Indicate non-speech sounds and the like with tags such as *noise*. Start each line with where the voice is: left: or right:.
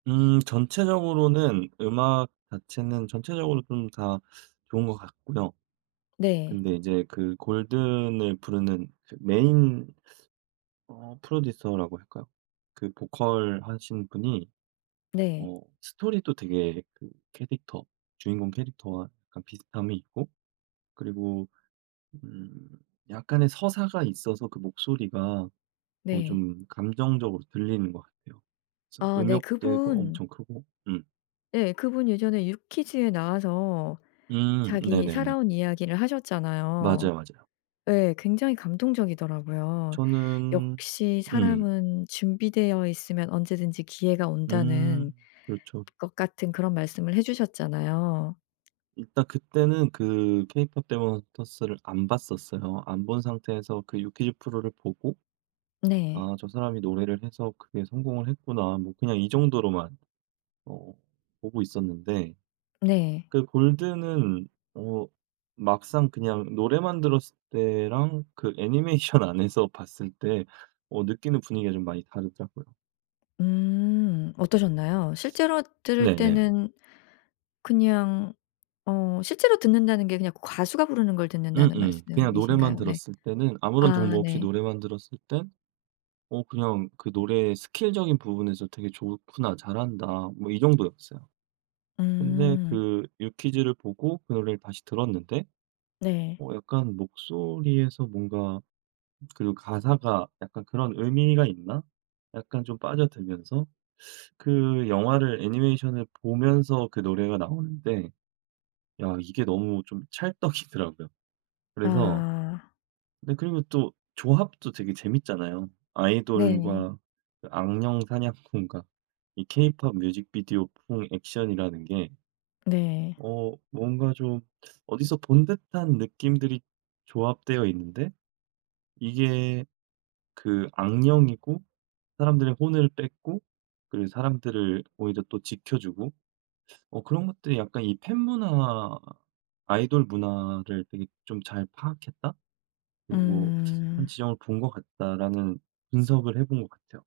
right: 음 전체적으로는 음악 자체는 전체적으로 좀 다 좋은 것 같고요.
left: 네.
right: 근데 이제 그 골든을 부르는 그 메인 *sucks teeth* 어 프로듀서라고 할까요? 그 보컬 하신 분이
left: 네.
right: 어 스토리도 되게 그 캐릭터 주인공 캐릭터와 약간 비슷함이 있고 그리고 음 약간의 서사가 있어서 그 목소리가 더
left: 네.
right: 좀 감정적으로 들리는 것 같아요. 그래서
left: 아 네.
right: 음역대고
left: 그분
right: 엄청 크고 음.
left: 예 그분 예전에 유퀴즈에 나와서
right: 음.
left: 자기
right: 네네네.
left: 살아온 이야기를 하셨잖아요.
right: 맞아요, 맞아요.
left: 예. 굉장히 감동적이더라고요.
right: 저는
left: 역시
right: 음.
left: 사람은 준비되어 있으면 언제든지 기회가 온다는
right: 음. 그렇죠.
left: 것 같은 그런 말씀을 해 주셨잖아요.
right: 일단 그때는 그 케이팝 데몬 헌터스를 안 봤었어요. 안 본 상태에서 그 유퀴즈 프로를 보고
left: 네.
right: '아 저 사람이 노래를 해서 크게 성공을 했구나.' 뭐 그냥 이 정도로만 어 보고 있었는데
left: 네.
right: 그 골든은 어 막상 그냥 노래만 들었을 때랑 그 애니메이션 안에서 봤을 때 어 느끼는 분위기가 좀 많이 다르더라고요.
left: 음. 어떠셨나요? 실제로 들을
right: 네네.
left: 때는 그냥 어 실제로 듣는다는 게 그냥 그 가수가 부르는 걸 듣는다는
right: 음음. 그냥 노래만
left: 말씀이신가요? 네.
right: 들었을 때는 아무런 정보
left: 아
right: 없이
left: 네.
right: 노래만 들었을 땐 '어 그냥 그 노래의 스킬적인 부분에서 되게 좋구나. 잘한다.' 뭐 이 정도였어요. 근데
left: 음.
right: 그 유퀴즈를 보고 그 노래를 다시 들었는데
left: 네.
right: '어 약간 목소리에서 뭔가 그리고 가사가 약간 그런 의미가 있나?' 약간 좀 빠져들면서 *sucks teeth* 그 영화를 애니메이션을 보면서 그 노래가 나오는데 야 이게 너무 좀 찰떡이더라고요. 그래서
left: 아.
right: 네 그리고 또 조합도 되게 재밌잖아요.
left: 네.
right: 아이돌과 그 악령 사냥꾼과 이 케이팝 뮤직비디오풍 액션이라는 게
left: 네.
right: 어 뭔가 좀 *sucks teeth* 어디서 본 듯한 느낌들이 조합되어 있는데 이게 그 악령이고 사람들의 혼을 뺏고 그리고 사람들을 오히려 또 지켜주고 *sucks teeth* 어 그런 것들이 '약간 이 팬 문화, 아이돌 문화를 되게 좀 잘 파악했다. 그리고 *sucks teeth* 한
left: 음.
right: 지점을 본 것 같다.' 라는 분석을 해 본 것 같아요.